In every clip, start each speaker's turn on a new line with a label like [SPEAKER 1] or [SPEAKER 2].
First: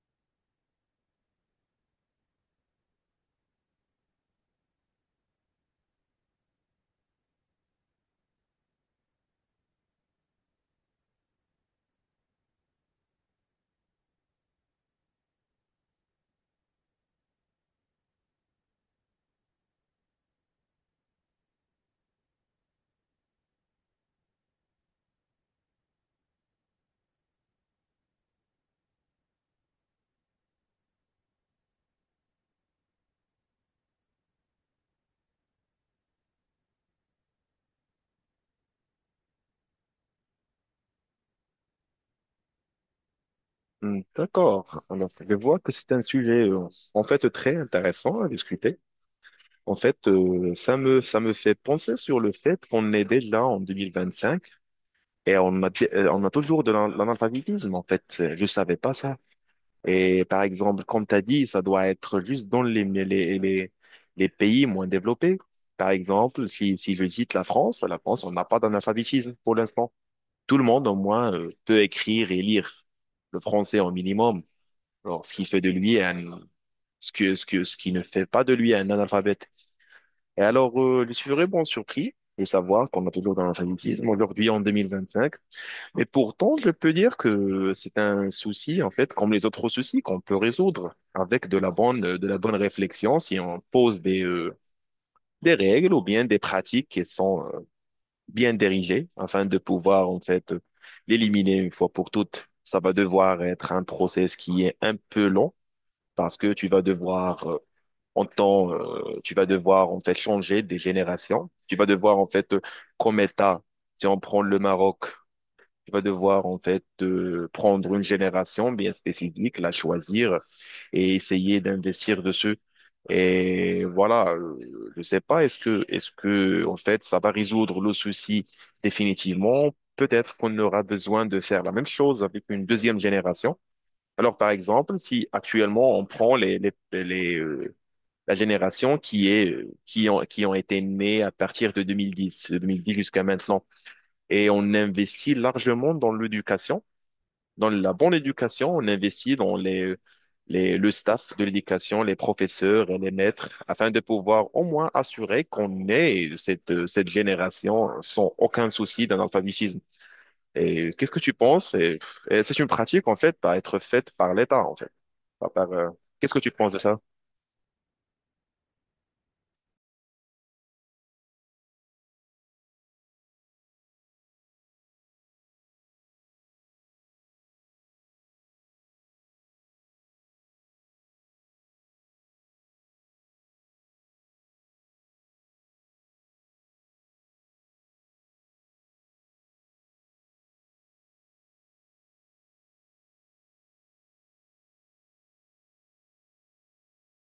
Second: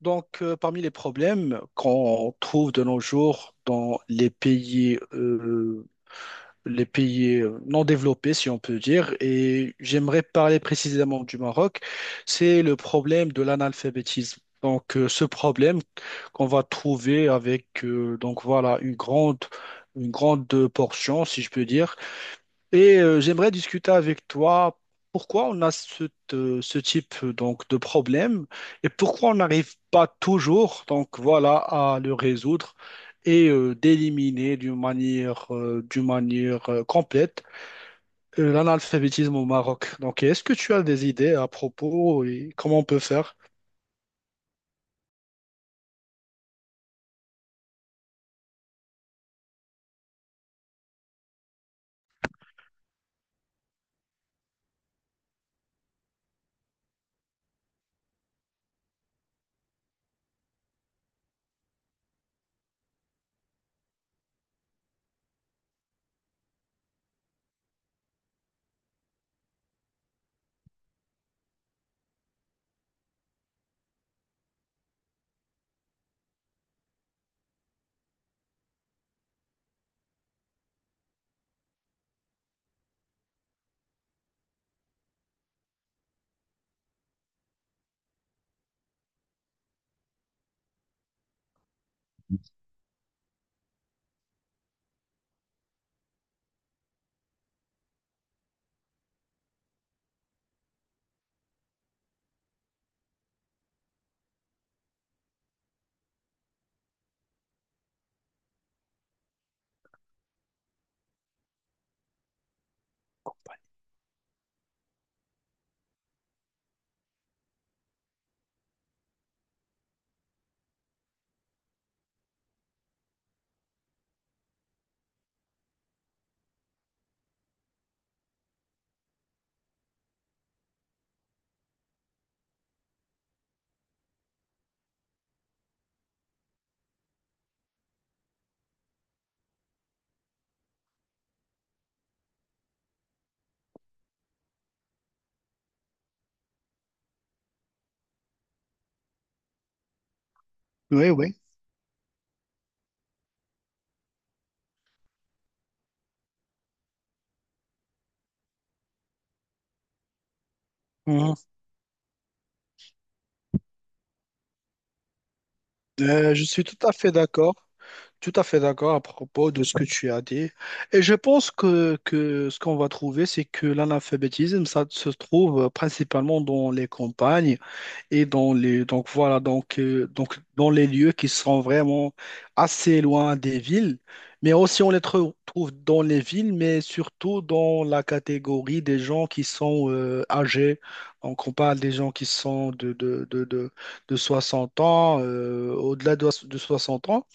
[SPEAKER 1] Parmi les problèmes qu'on trouve de nos jours dans les pays non développés, si on peut dire, et j'aimerais parler précisément du Maroc, c'est le problème de l'analphabétisme. Ce problème qu'on va trouver avec, une grande portion, si je peux dire. J'aimerais discuter avec toi pourquoi on a ce type donc de problème et pourquoi on n'arrive pas toujours donc voilà à le résoudre et d'éliminer d'une manière complète l'analphabétisme au Maroc. Donc est-ce que tu as des idées à propos et comment on peut faire?
[SPEAKER 2] Hmm, d'accord. Alors, je vois que c'est un sujet, en fait, très intéressant à discuter. En fait, ça me fait penser sur le fait qu'on est déjà en 2025 et on a toujours l'analphabétisme, en fait. Je savais pas ça. Et par exemple, comme tu as dit, ça doit être juste dans les pays moins développés. Par exemple, si je cite la France, on n'a pas d'analphabétisme pour l'instant. Tout le monde, au moins, peut écrire et lire le français au minimum. Alors, ce qui ne fait pas de lui un analphabète. Et alors, je suis vraiment surpris de savoir qu'on a toujours dans l'alphabétisme aujourd'hui en 2025. Et pourtant, je peux dire que c'est un souci, en fait, comme les autres soucis qu'on peut résoudre avec de la bonne réflexion si on pose des règles ou bien des pratiques qui sont bien dirigées afin de pouvoir, en fait, l'éliminer une fois pour toutes. Ça va devoir être un process qui est un peu long parce que tu vas devoir tu vas devoir en fait changer des générations. Tu vas devoir en fait, comme État, si on prend le Maroc, tu vas devoir en fait prendre une génération bien spécifique, la choisir et essayer d'investir dessus. Et voilà, je sais pas, est-ce que en fait, ça va résoudre le souci définitivement? Peut-être qu'on aura besoin de faire la même chose avec une deuxième génération. Alors, par exemple, si actuellement on prend les, euh, la génération qui ont été nés à partir de 2010, de 2010 jusqu'à maintenant. Et on investit largement dans l'éducation, dans la bonne éducation, on investit dans le staff de l'éducation, les professeurs et les maîtres, afin de pouvoir au moins assurer qu'on ait cette génération sans aucun souci d'analphabétisme. Et qu'est-ce que tu
[SPEAKER 1] Mhm.
[SPEAKER 2] penses? Et c'est une pratique, en fait, à être faite par l'État, en fait à part, qu'est-ce que
[SPEAKER 1] Je
[SPEAKER 2] tu
[SPEAKER 1] suis
[SPEAKER 2] penses
[SPEAKER 1] tout
[SPEAKER 2] de
[SPEAKER 1] à
[SPEAKER 2] ça?
[SPEAKER 1] fait d'accord. Tout à fait d'accord à propos de ce que tu as dit. Et je pense que ce qu'on va trouver, c'est que l'analphabétisme, ça se trouve principalement dans les campagnes et dans les, donc dans les lieux qui sont vraiment assez loin des villes. Mais aussi, on les trouve dans les villes, mais surtout dans la catégorie des gens qui sont âgés. Donc, on parle des gens qui sont de 60 ans, au-delà de 60 ans.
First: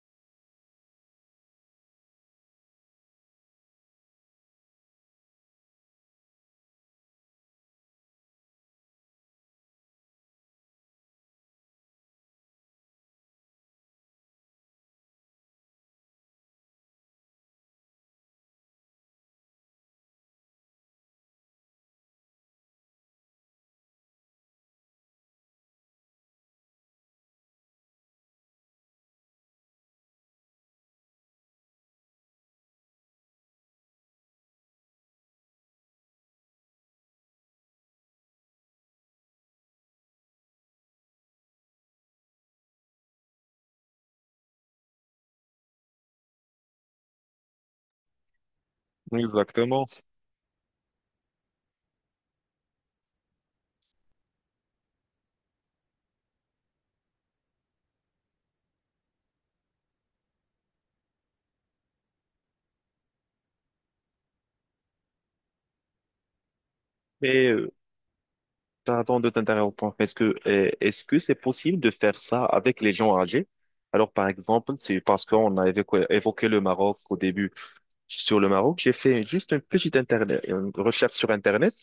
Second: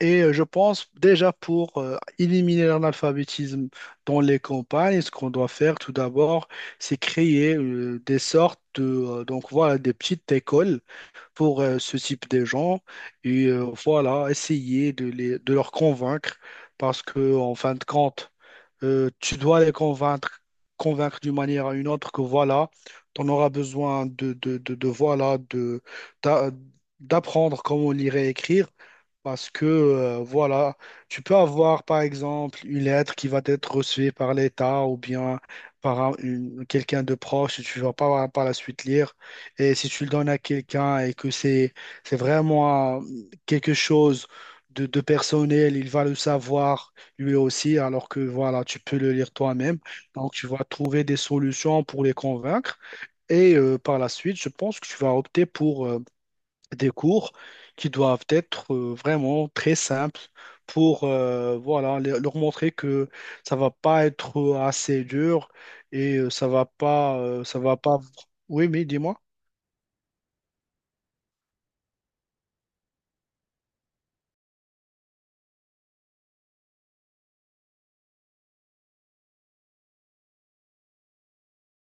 [SPEAKER 1] Je pense déjà pour éliminer l'analphabétisme dans les campagnes, ce qu'on doit faire tout d'abord, c'est créer des sortes de des petites écoles pour ce type de gens et voilà essayer de leur convaincre parce que en fin de compte tu dois les convaincre, convaincre d'une manière ou une autre que voilà, tu en auras besoin de, voilà, de, d'a- d'apprendre comment lire et écrire. Parce que, voilà, tu peux avoir, par exemple, une lettre qui va être reçue par l'État ou bien par quelqu'un de proche et tu ne vas pas par la suite lire. Et si tu le donnes à quelqu'un et que c'est vraiment quelque chose de personnel, il va le savoir lui aussi, alors que voilà, tu peux le lire toi-même.
[SPEAKER 2] Exactement.
[SPEAKER 1] Donc, tu vas trouver des solutions pour les convaincre. Par la suite, je pense que tu vas opter pour des cours qui doivent être vraiment très simples pour voilà, leur montrer que ça va pas être assez dur et
[SPEAKER 2] Mais
[SPEAKER 1] ça va pas. Oui, mais
[SPEAKER 2] pardon
[SPEAKER 1] dis-moi.
[SPEAKER 2] de t'interrompre. Est-ce que c'est possible de faire ça avec les gens âgés? Alors par exemple, c'est parce qu'on a évoqué le Maroc au début. Sur le Maroc, j'ai fait juste une recherche sur Internet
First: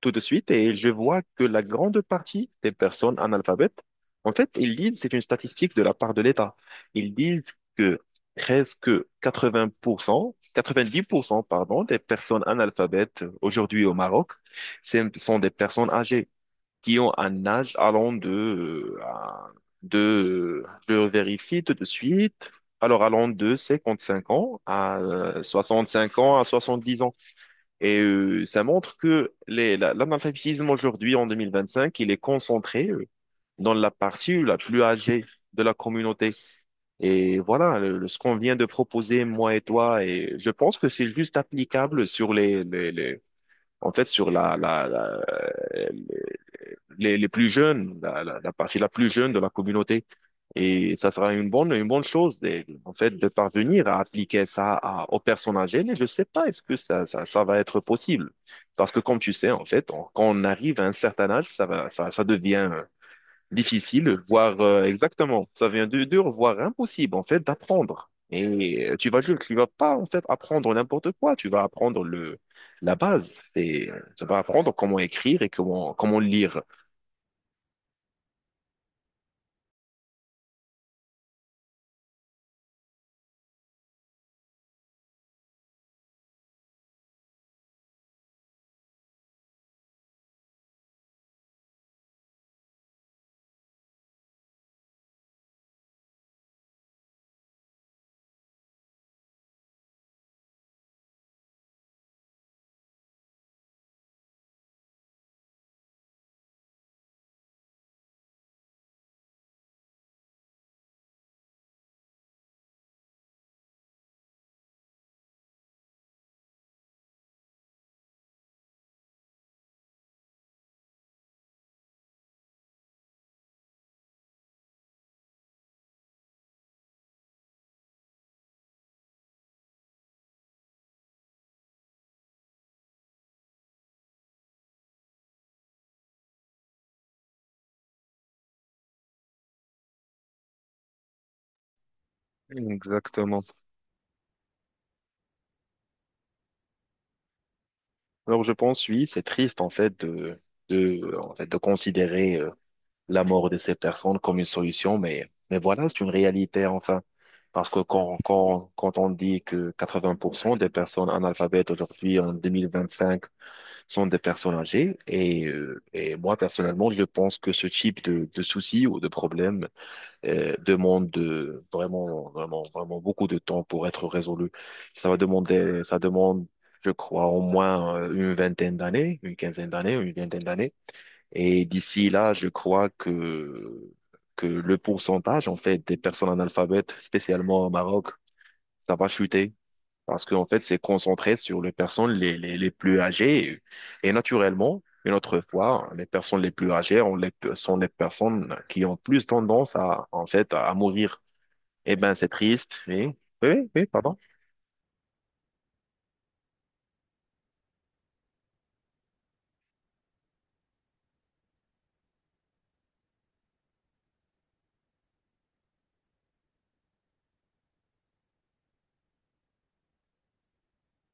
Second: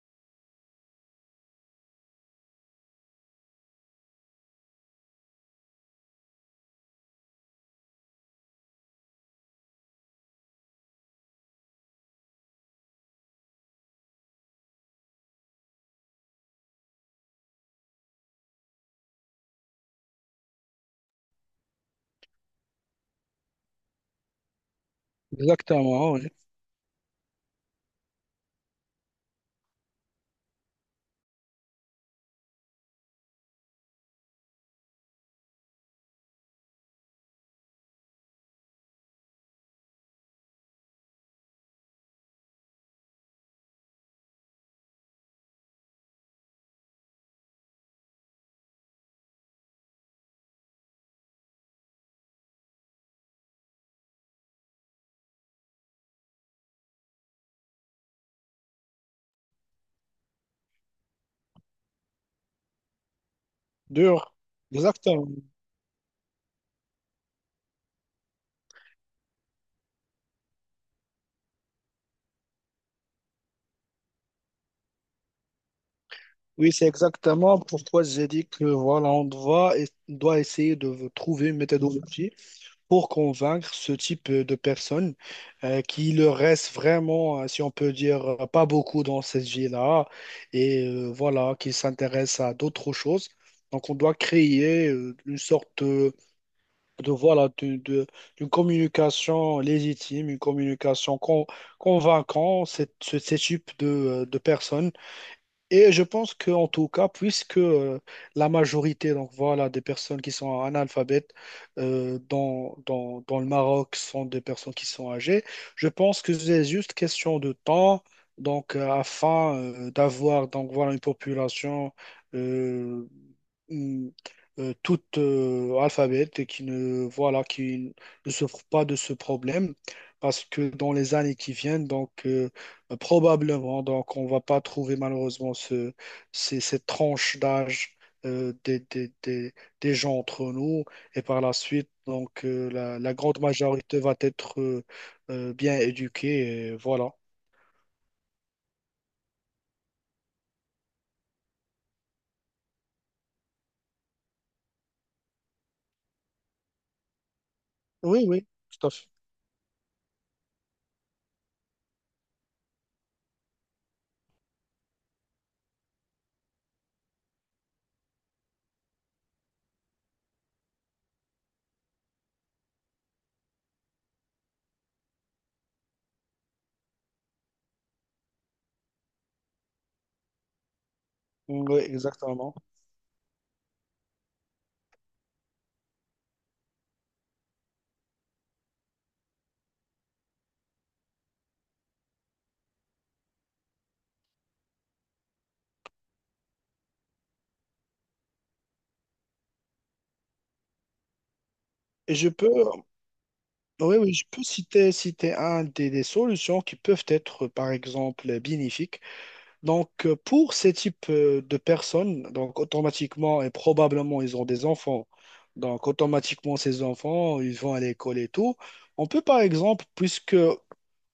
[SPEAKER 2] tout de suite et je vois que la grande partie des personnes analphabètes, en fait, ils disent, c'est une statistique de la part de l'État, ils disent que presque 80%, 90%, pardon, des personnes analphabètes aujourd'hui au Maroc, ce sont des personnes âgées qui ont un âge allant de, je vérifie tout de suite. Alors, allant de 55 ans à
[SPEAKER 1] Exactement,
[SPEAKER 2] 65
[SPEAKER 1] oui.
[SPEAKER 2] ans à 70 ans. Et ça montre que l'analphabétisme aujourd'hui, en 2025, il est concentré dans la partie la plus âgée de la communauté. Et voilà, ce qu'on vient de proposer, moi et toi, et je pense que c'est juste applicable sur en fait, sur les plus jeunes, la partie la plus jeune de la communauté. Et ça sera une bonne chose, en fait, de parvenir à appliquer ça aux personnes âgées. Mais je sais pas, est-ce que ça va être possible? Parce que comme tu sais, en fait, quand on arrive à un certain âge, ça devient difficile,
[SPEAKER 1] Dur.
[SPEAKER 2] voire
[SPEAKER 1] Exactement.
[SPEAKER 2] exactement, ça vient de dur, voire impossible en fait d'apprendre. Et tu vas pas en fait apprendre n'importe quoi, tu vas apprendre le la base, c'est tu vas apprendre comment écrire et comment lire.
[SPEAKER 1] Oui, c'est exactement pourquoi j'ai dit que voilà, on doit essayer de trouver une méthodologie pour convaincre ce type de personnes qui leur reste vraiment, si on peut dire, pas beaucoup dans cette vie-là et voilà, qui s'intéressent à d'autres choses. Donc, on doit créer une sorte de, de, voilà, de, de- d'une communication légitime, une communication convaincante, ce type de personnes et je pense que en tout cas, puisque la majorité donc voilà des personnes qui sont analphabètes dans le Maroc sont des personnes qui sont âgées, je pense que c'est juste question de temps donc afin d'avoir donc voilà une population euh, hum, toute alphabète et qui ne voilà qui ne souffre pas de ce problème parce que dans les années qui viennent probablement, donc on va pas trouver malheureusement cette tranche d'âge euh, des, des, des, des gens entre nous. Et par la suite, la, la grande
[SPEAKER 2] Exactement.
[SPEAKER 1] majorité va être bien éduquée. Et voilà.
[SPEAKER 2] Alors je pense oui, c'est triste en fait de en fait de considérer la mort de ces personnes comme une solution, mais voilà, c'est une réalité enfin. Parce que
[SPEAKER 1] Oui, oui, tout à
[SPEAKER 2] quand
[SPEAKER 1] fait.
[SPEAKER 2] on dit que 80% des personnes analphabètes aujourd'hui en 2025 sont des personnes âgées, et moi personnellement, je pense que ce type de soucis ou de problèmes demande vraiment beaucoup de temps pour être résolu. Ça demande, je crois, au moins une vingtaine d'années, une quinzaine d'années, une vingtaine d'années. Et
[SPEAKER 1] Oui,
[SPEAKER 2] d'ici là, je
[SPEAKER 1] exactement.
[SPEAKER 2] crois que le pourcentage, en fait, des personnes analphabètes, spécialement au Maroc, ça va chuter. Parce qu'en fait, c'est concentré sur les personnes les plus âgées. Et, naturellement, une autre fois, les personnes les plus âgées sont les personnes qui ont plus tendance à, en fait, à mourir. Eh ben,
[SPEAKER 1] Et je
[SPEAKER 2] c'est
[SPEAKER 1] peux,
[SPEAKER 2] triste. Oui, oui,
[SPEAKER 1] oui, oui,
[SPEAKER 2] pardon.
[SPEAKER 1] je peux citer, citer un des solutions qui peuvent être, par exemple, bénéfiques. Pour ces types de personnes, donc automatiquement et probablement, ils ont des enfants. Donc, automatiquement, ces enfants, ils vont à l'école et tout. On peut, par exemple, puisque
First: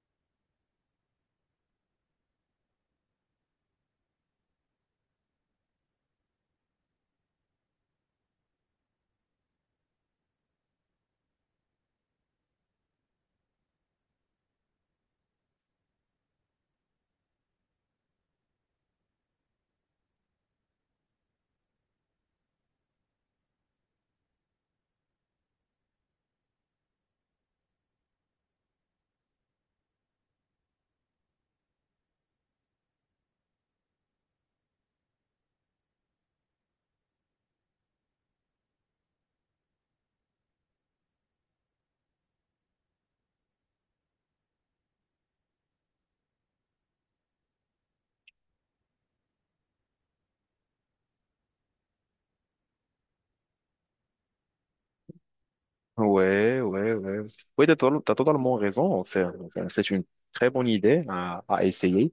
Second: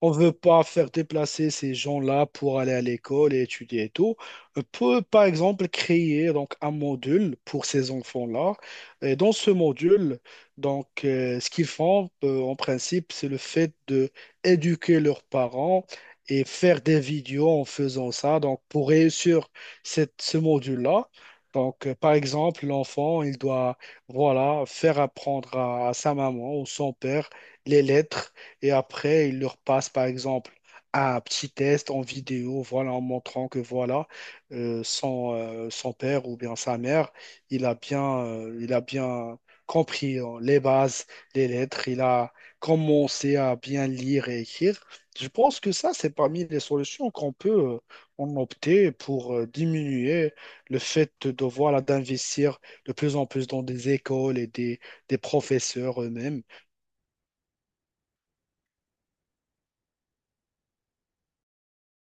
[SPEAKER 1] on veut pas faire déplacer ces gens-là pour aller à l'école et étudier et tout. On peut, par exemple, créer donc un module pour ces enfants-là. Et dans ce module, ce qu'ils font, en principe, c'est le fait de éduquer leurs parents et faire des vidéos en faisant ça. Donc, pour réussir ce module-là, par exemple, l'enfant, il doit, voilà, faire apprendre à sa maman ou son père les lettres et après, il leur passe, par exemple, un petit test en vidéo, voilà, en montrant que voilà, son père ou bien sa mère, il a bien compris hein, les bases, les lettres, il a commencé à bien lire et écrire. Je pense que ça, c'est parmi les solutions qu'on peut en opter pour diminuer le fait de devoir là, d'investir de plus en plus dans des écoles et des professeurs eux-mêmes.
[SPEAKER 2] Ouais, ouais, ouais. Oui, t'as totalement raison. En fait. Enfin, c'est une très bonne idée à essayer.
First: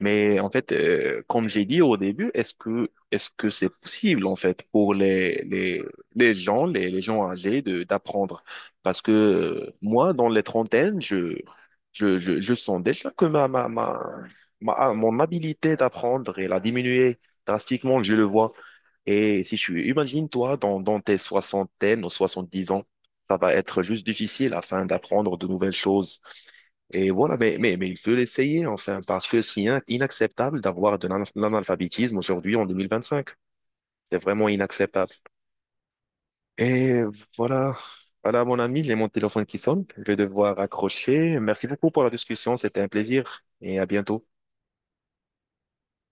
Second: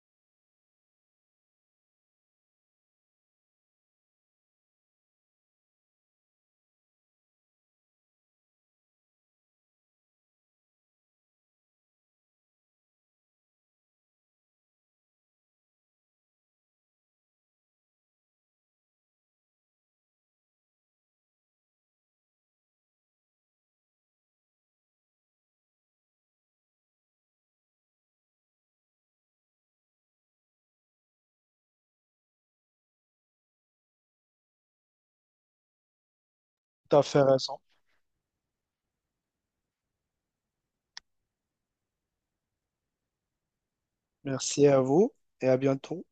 [SPEAKER 2] Mais en fait, comme j'ai dit au début, est-ce que c'est possible en fait pour les gens âgés de d'apprendre? Parce que moi, dans les trentaines, je sens déjà que mon habilité d'apprendre elle a diminué drastiquement. Je le vois. Et si tu imagines toi dans, dans tes soixantaines ou 70 ans, ça va être juste difficile afin d'apprendre de nouvelles choses. Et voilà, mais, mais il faut l'essayer enfin, parce que c'est inacceptable d'avoir l'analphabétisme aujourd'hui en 2025. C'est vraiment inacceptable.
[SPEAKER 1] Tout
[SPEAKER 2] Et
[SPEAKER 1] à fait raison.
[SPEAKER 2] voilà, voilà mon ami, j'ai mon téléphone qui sonne. Je vais devoir accrocher. Merci beaucoup pour la discussion, c'était un plaisir et à bientôt.
[SPEAKER 1] Merci à vous et à bientôt.